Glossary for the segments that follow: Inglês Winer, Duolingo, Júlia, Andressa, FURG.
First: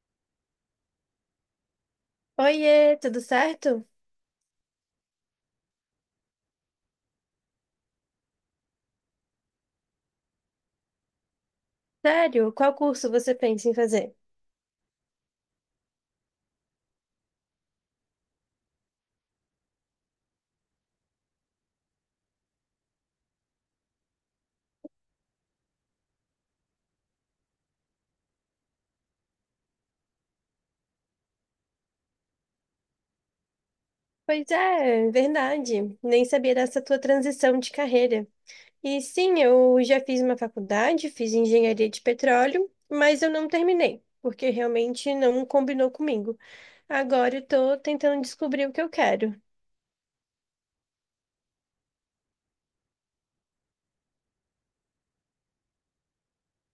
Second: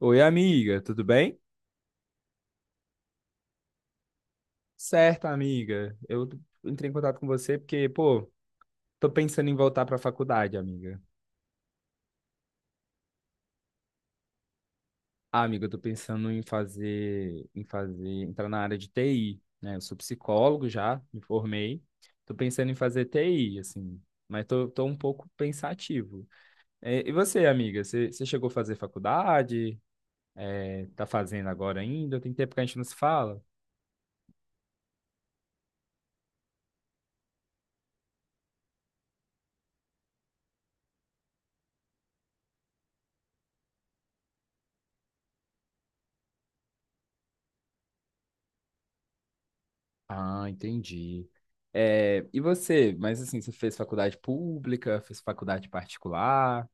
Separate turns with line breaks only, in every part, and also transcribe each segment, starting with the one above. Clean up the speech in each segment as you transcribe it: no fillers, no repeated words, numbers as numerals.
Oi, amiga, tudo bem?
Oiê, tudo certo?
Certo, amiga. Eu entrei em contato com você porque, pô, tô pensando em voltar pra faculdade, amiga.
Sério, qual curso você pensa em fazer?
Ah, amiga, eu tô pensando entrar na área de TI, né? Eu sou psicólogo já, me formei. Tô pensando em fazer TI, assim, mas tô um pouco pensativo. E você, amiga, você chegou a fazer faculdade? Tá fazendo agora ainda? Tem tempo que a gente não se fala?
Pois é, verdade. Nem sabia dessa tua transição de carreira. E sim, eu já fiz uma faculdade, fiz engenharia de petróleo, mas eu não terminei, porque realmente não combinou comigo. Agora eu tô tentando descobrir o que eu quero.
Ah, entendi. É, e você? Mas assim, você fez faculdade pública, fez faculdade particular?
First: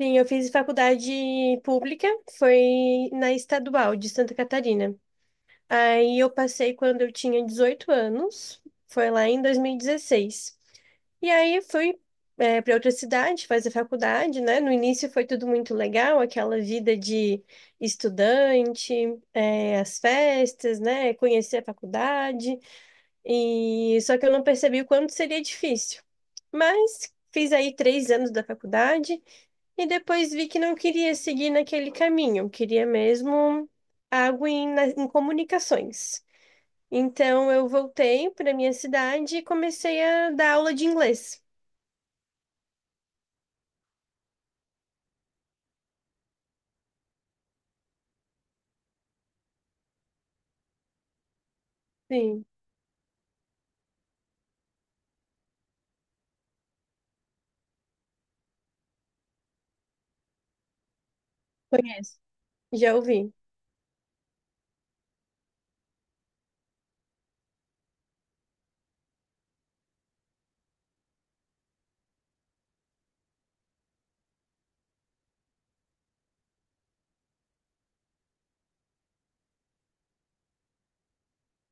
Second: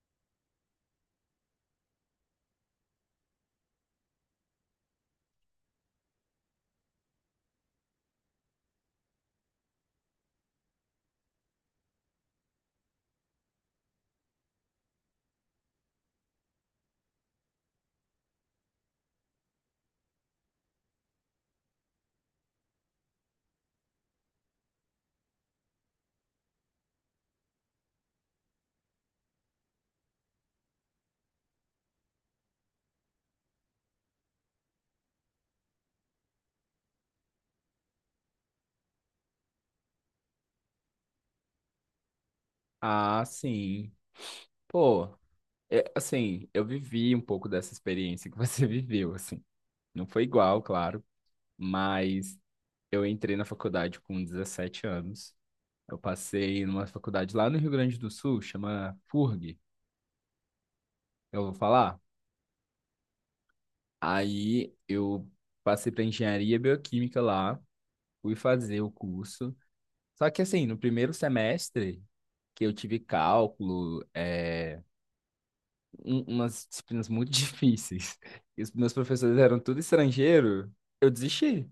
Sim, eu fiz faculdade pública, foi na Estadual de Santa Catarina. Aí eu passei quando eu tinha 18 anos, foi lá em 2016. E 16. E aí fui para outra cidade fazer faculdade, né? No início foi tudo muito legal, aquela vida de estudante, as festas, né? Conhecer a faculdade. E só que eu não percebi o quanto seria difícil. Mas fiz aí 3 anos da faculdade e depois vi que não queria seguir naquele caminho, eu queria mesmo algo em comunicações. Então eu voltei para minha cidade e comecei a dar aula de inglês.
Ah, sim. Pô, assim, eu vivi um pouco dessa experiência que você viveu, assim. Não foi igual, claro, mas
Sim,
eu entrei na faculdade com 17 anos. Eu passei numa faculdade lá no Rio Grande do Sul, chama FURG, eu vou falar.
conheço. Já ouvi.
Aí eu passei para engenharia bioquímica lá, fui fazer o curso. Só que assim, no primeiro semestre que eu tive cálculo, umas disciplinas muito difíceis, e os meus professores eram tudo estrangeiro, eu desisti.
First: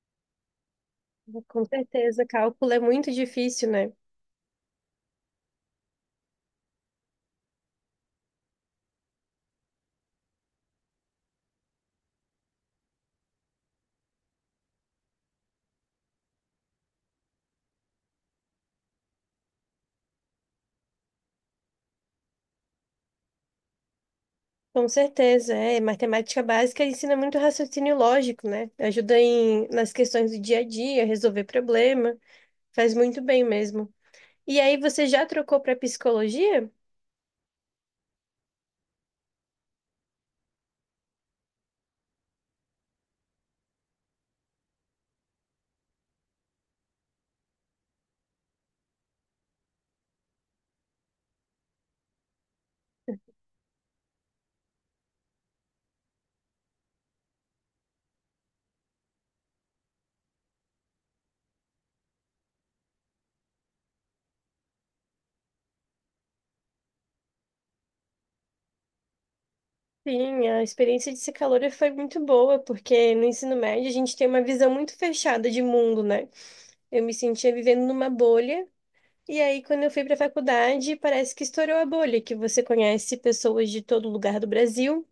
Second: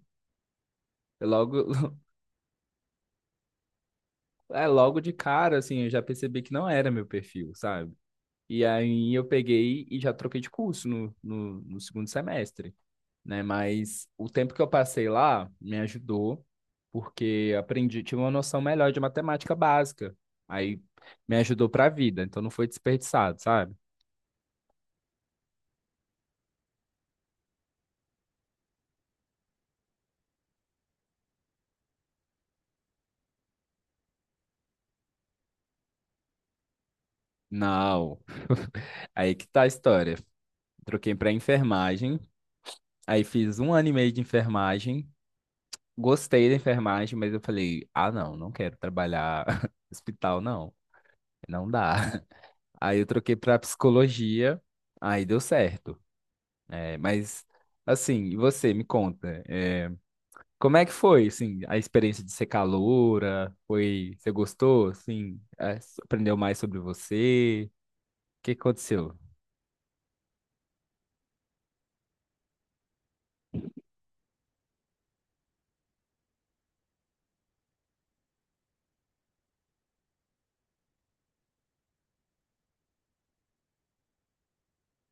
Eu logo,
Com certeza, cálculo é muito difícil, né?
logo de cara, assim, eu já percebi que não era meu perfil, sabe? E aí eu peguei e já troquei de curso no segundo semestre, né? Mas o tempo que eu passei lá me ajudou, porque aprendi, tive uma noção melhor de matemática básica. Aí me ajudou para a vida, então não foi desperdiçado, sabe?
Com certeza, é. Matemática básica ensina muito raciocínio lógico, né? Ajuda nas questões do dia a dia, resolver problema. Faz muito bem mesmo. E aí, você já trocou para psicologia?
Não. Aí que tá a história. Troquei para enfermagem, aí fiz um ano e meio de enfermagem. Gostei da enfermagem, mas eu falei: "Ah, não, não quero trabalhar no hospital não, não dá". Aí eu troquei para psicologia, aí deu certo. Mas assim, e você me conta, como é que foi, assim, a experiência de ser caloura? Foi, você gostou, assim, aprendeu mais sobre você? O que aconteceu?
Sim, a experiência de psicologia foi muito boa, porque no ensino médio a gente tem uma visão muito fechada de mundo, né? Eu me sentia vivendo numa bolha. E aí, quando eu fui para a faculdade, parece que estourou a bolha, que você conhece pessoas de todo lugar do Brasil.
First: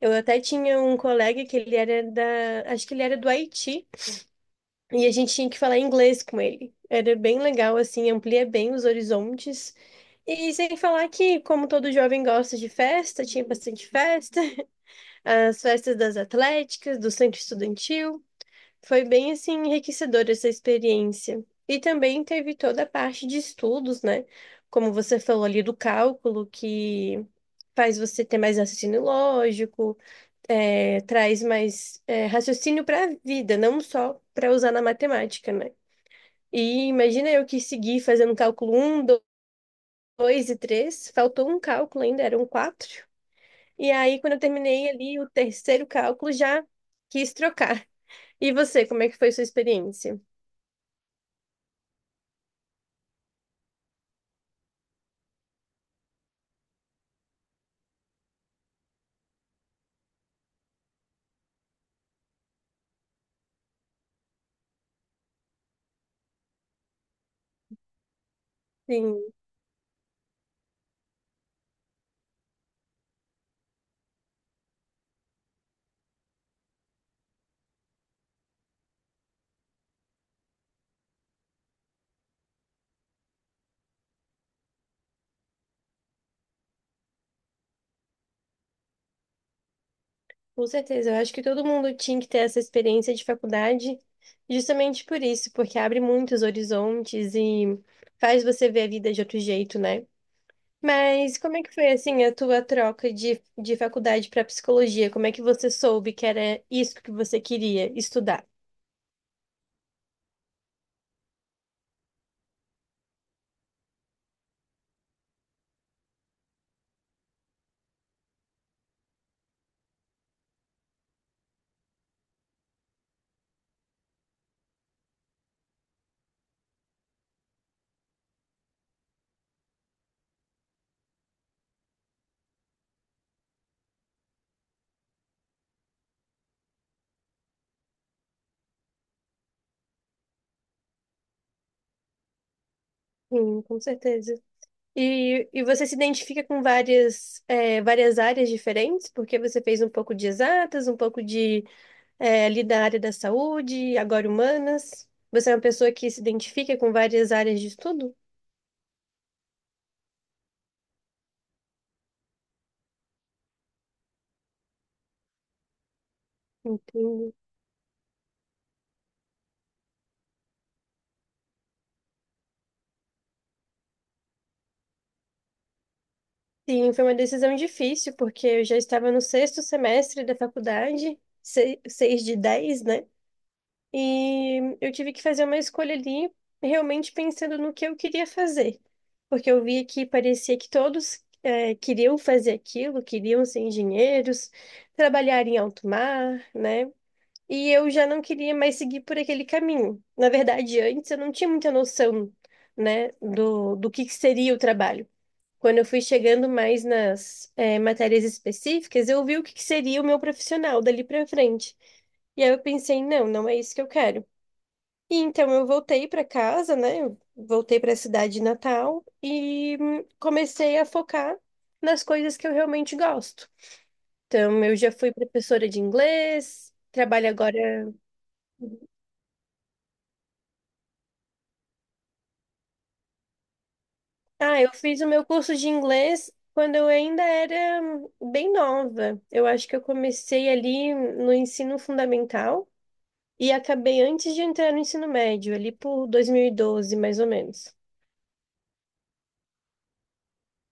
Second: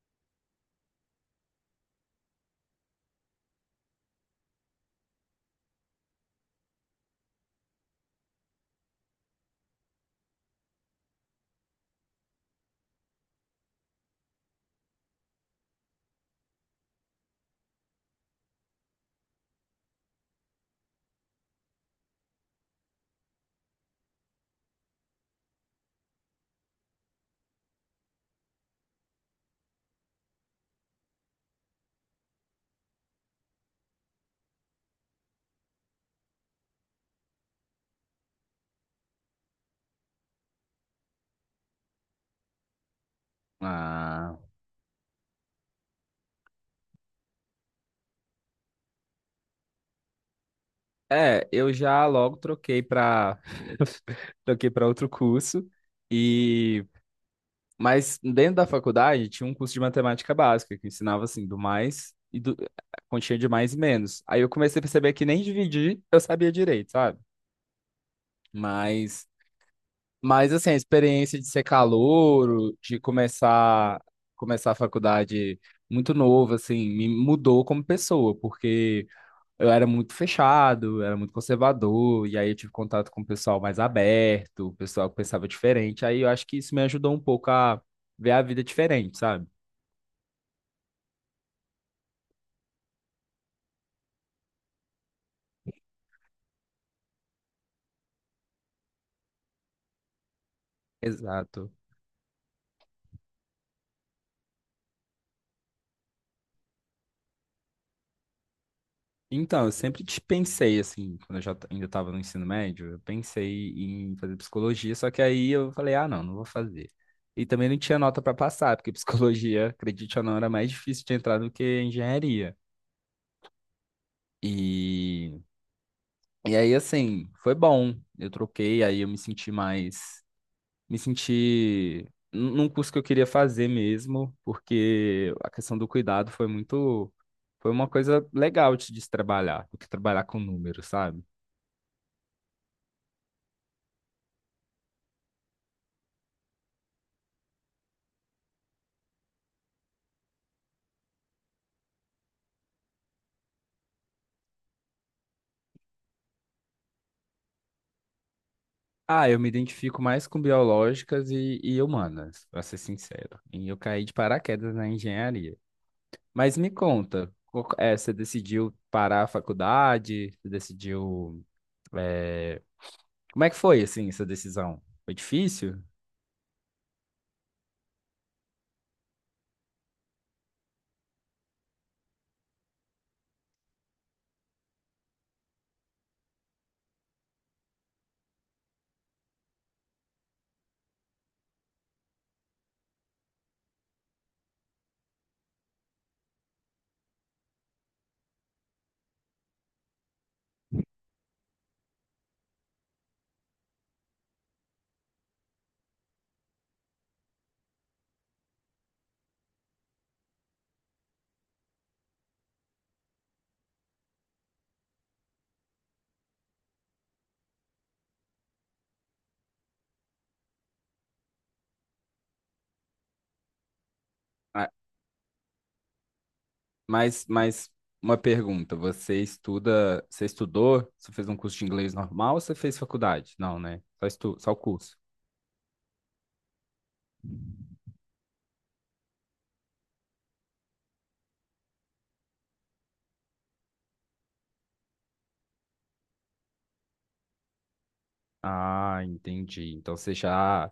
Eu até tinha um colega que ele era da, acho que ele era do Haiti, e a gente tinha que falar inglês com ele. Era bem legal, assim, amplia bem os horizontes. E sem falar que, como todo jovem gosta de festa, tinha bastante festa, as festas das atléticas, do centro estudantil. Foi bem assim enriquecedora essa experiência. E também teve toda a parte de estudos, né? Como você falou ali do cálculo, que faz você ter mais raciocínio lógico, traz mais raciocínio para a vida, não só para usar na matemática, né? E imagina eu que segui fazendo cálculo um, 2 e três, faltou um cálculo ainda, eram quatro. E aí, quando
Ah,
eu terminei ali o terceiro cálculo, já quis trocar. E você, como é que foi sua experiência?
eu já logo troquei para troquei para outro curso e mas dentro da faculdade tinha um curso de matemática básica que ensinava assim do mais e do a continha de mais e menos. Aí eu comecei a perceber que nem dividir eu sabia direito, sabe? Mas
Sim.
Mas assim, a experiência de ser calouro, de começar a faculdade muito novo, assim, me mudou como pessoa, porque eu era muito fechado, era muito conservador, e aí eu tive contato com o pessoal mais aberto, o pessoal que pensava diferente. Aí eu acho que isso me ajudou um pouco a ver a vida diferente, sabe?
Com certeza, eu acho que todo mundo tinha que ter essa experiência de faculdade, justamente por isso, porque abre muitos horizontes e faz você ver a vida de outro jeito, né? Mas como é
Exato.
que foi assim a tua troca de faculdade para psicologia? Como é que você soube que era isso que você queria estudar?
Então, eu sempre te pensei, assim, quando eu já ainda estava no ensino médio, eu pensei em fazer psicologia, só que aí eu falei, ah, não, não vou fazer. E também não tinha nota para passar, porque psicologia, acredite ou não, era mais difícil de entrar do que engenharia. E, e aí, assim, foi bom. Eu troquei, aí eu me senti mais. Me senti num curso que eu queria fazer mesmo, porque a questão do cuidado foi muito. Foi uma coisa legal de se trabalhar, do que trabalhar com números, sabe?
Sim, com certeza. E você se identifica com várias, várias áreas diferentes, porque você fez um pouco de exatas, um pouco de ali da área da saúde, agora humanas. Você é uma pessoa que se identifica com várias áreas de estudo?
Ah, eu me identifico mais com biológicas e humanas, para ser sincero. E eu caí de paraquedas na engenharia. Mas me conta,
Entendo.
você decidiu parar a faculdade? Você decidiu. eh, Como é que foi, assim, essa decisão? Foi difícil?
Sim, foi uma decisão difícil, porque eu já estava no sexto semestre da faculdade, 6 de 10, né? E eu tive que fazer uma escolha ali, realmente pensando no que eu queria fazer. Porque eu via que parecia que todos, queriam fazer aquilo, queriam ser engenheiros, trabalhar em alto mar, né? E eu já não queria mais seguir por aquele caminho. Na verdade, antes eu não tinha muita noção, né, do que seria o trabalho. Quando eu fui chegando mais nas matérias específicas, eu vi o que que seria o meu profissional dali para frente. E aí eu pensei, não, não é isso que eu quero. E então eu voltei para casa, né, eu voltei para a cidade natal e comecei a focar nas coisas que eu realmente gosto. Então,
Ah,
eu já fui professora de inglês,
Mas,
trabalho agora.
mas uma pergunta: você estuda, você estudou? Você fez um curso de inglês normal ou você fez faculdade? Não, né? Só o
Ah, eu
curso.
fiz o meu curso de inglês quando eu ainda era bem nova. Eu acho que eu comecei ali no ensino fundamental e acabei antes de entrar no ensino médio, ali por 2012, mais ou menos.
Ah, entendi. Então você já.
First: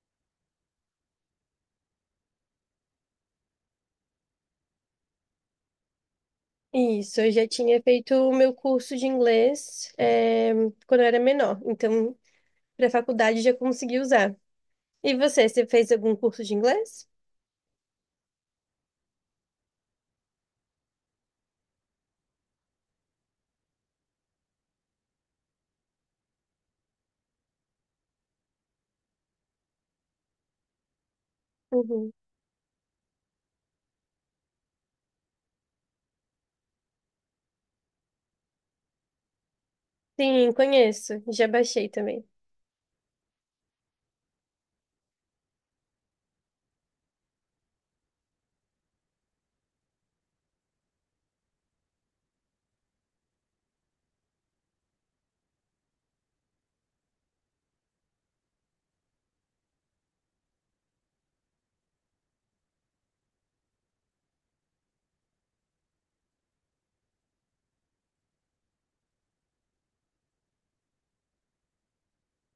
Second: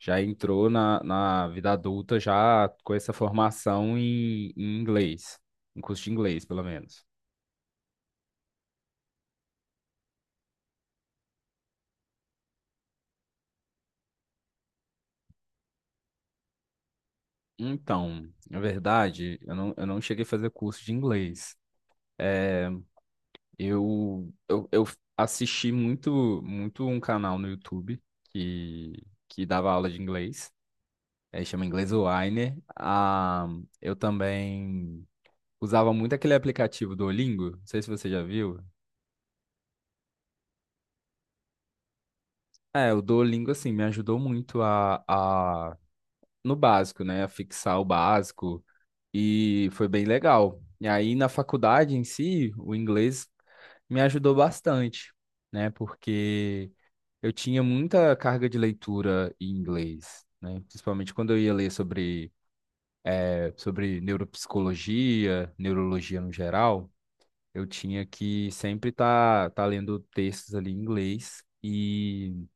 Já entrou na vida adulta já com essa formação em inglês, em curso de inglês, pelo menos.
Isso, eu já tinha feito o meu curso de inglês, quando eu era menor, então para a faculdade já consegui usar. E você, você fez algum curso de inglês?
Então, na verdade, eu não cheguei a fazer curso de inglês. Eu assisti muito, muito um canal no YouTube que, que dava aula de inglês. É, chama Inglês
Uhum.
Winer. Ah, eu também usava muito aquele aplicativo Duolingo. Não sei se você já viu.
Sim, conheço. Já baixei também.
É, o Duolingo, assim, me ajudou muito no básico, né? A fixar o básico. E foi bem legal. E aí, na faculdade em si, o inglês me ajudou bastante, né? Porque eu tinha muita carga de leitura em inglês, né? Principalmente quando eu ia ler sobre neuropsicologia, neurologia no geral, eu tinha que sempre estar tá lendo textos ali em inglês e,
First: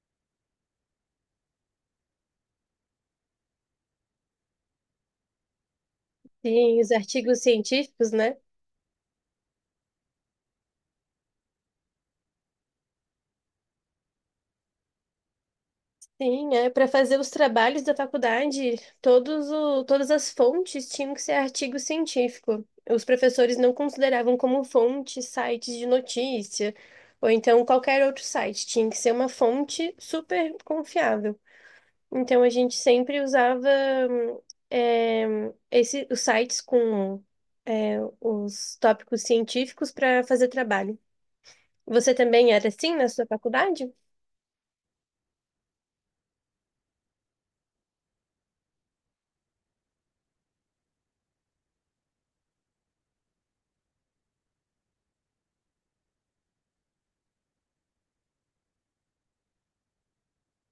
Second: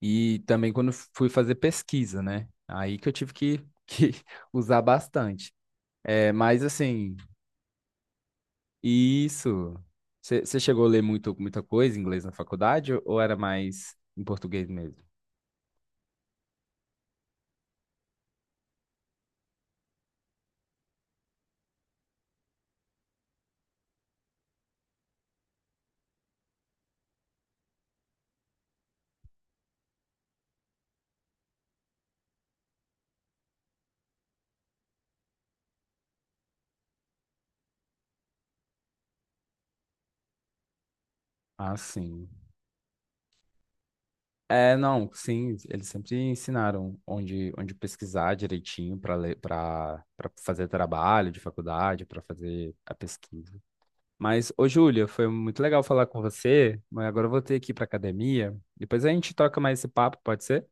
e também quando fui fazer pesquisa, né? Aí que eu tive que, que usar bastante. É, mas
Sim, os
assim,
artigos científicos, né?
isso. Você chegou a ler muito, muita coisa em inglês na faculdade ou era mais em português mesmo?
Sim, é para fazer os trabalhos da faculdade, todas as fontes tinham que ser artigo científico. Os professores não consideravam como fonte sites de notícia, ou então qualquer outro site, tinha que ser uma fonte super confiável. Então a gente sempre usava hum, os sites com os tópicos científicos para fazer trabalho.
Ah,
Você
sim.
também era assim na sua faculdade?
É, não, sim, eles sempre ensinaram onde pesquisar direitinho para ler, para fazer trabalho de faculdade, para fazer a pesquisa. Mas, ô Júlia, foi muito legal falar com você, mas agora eu vou ter que ir para academia. Depois a gente troca mais esse papo, pode ser?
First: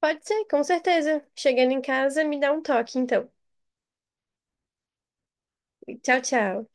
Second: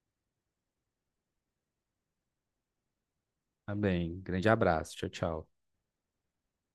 Pode ser, com certeza. Chegando em casa, me dá um toque, então.
Tá bem, grande abraço, tchau, tchau.
Tchau, tchau.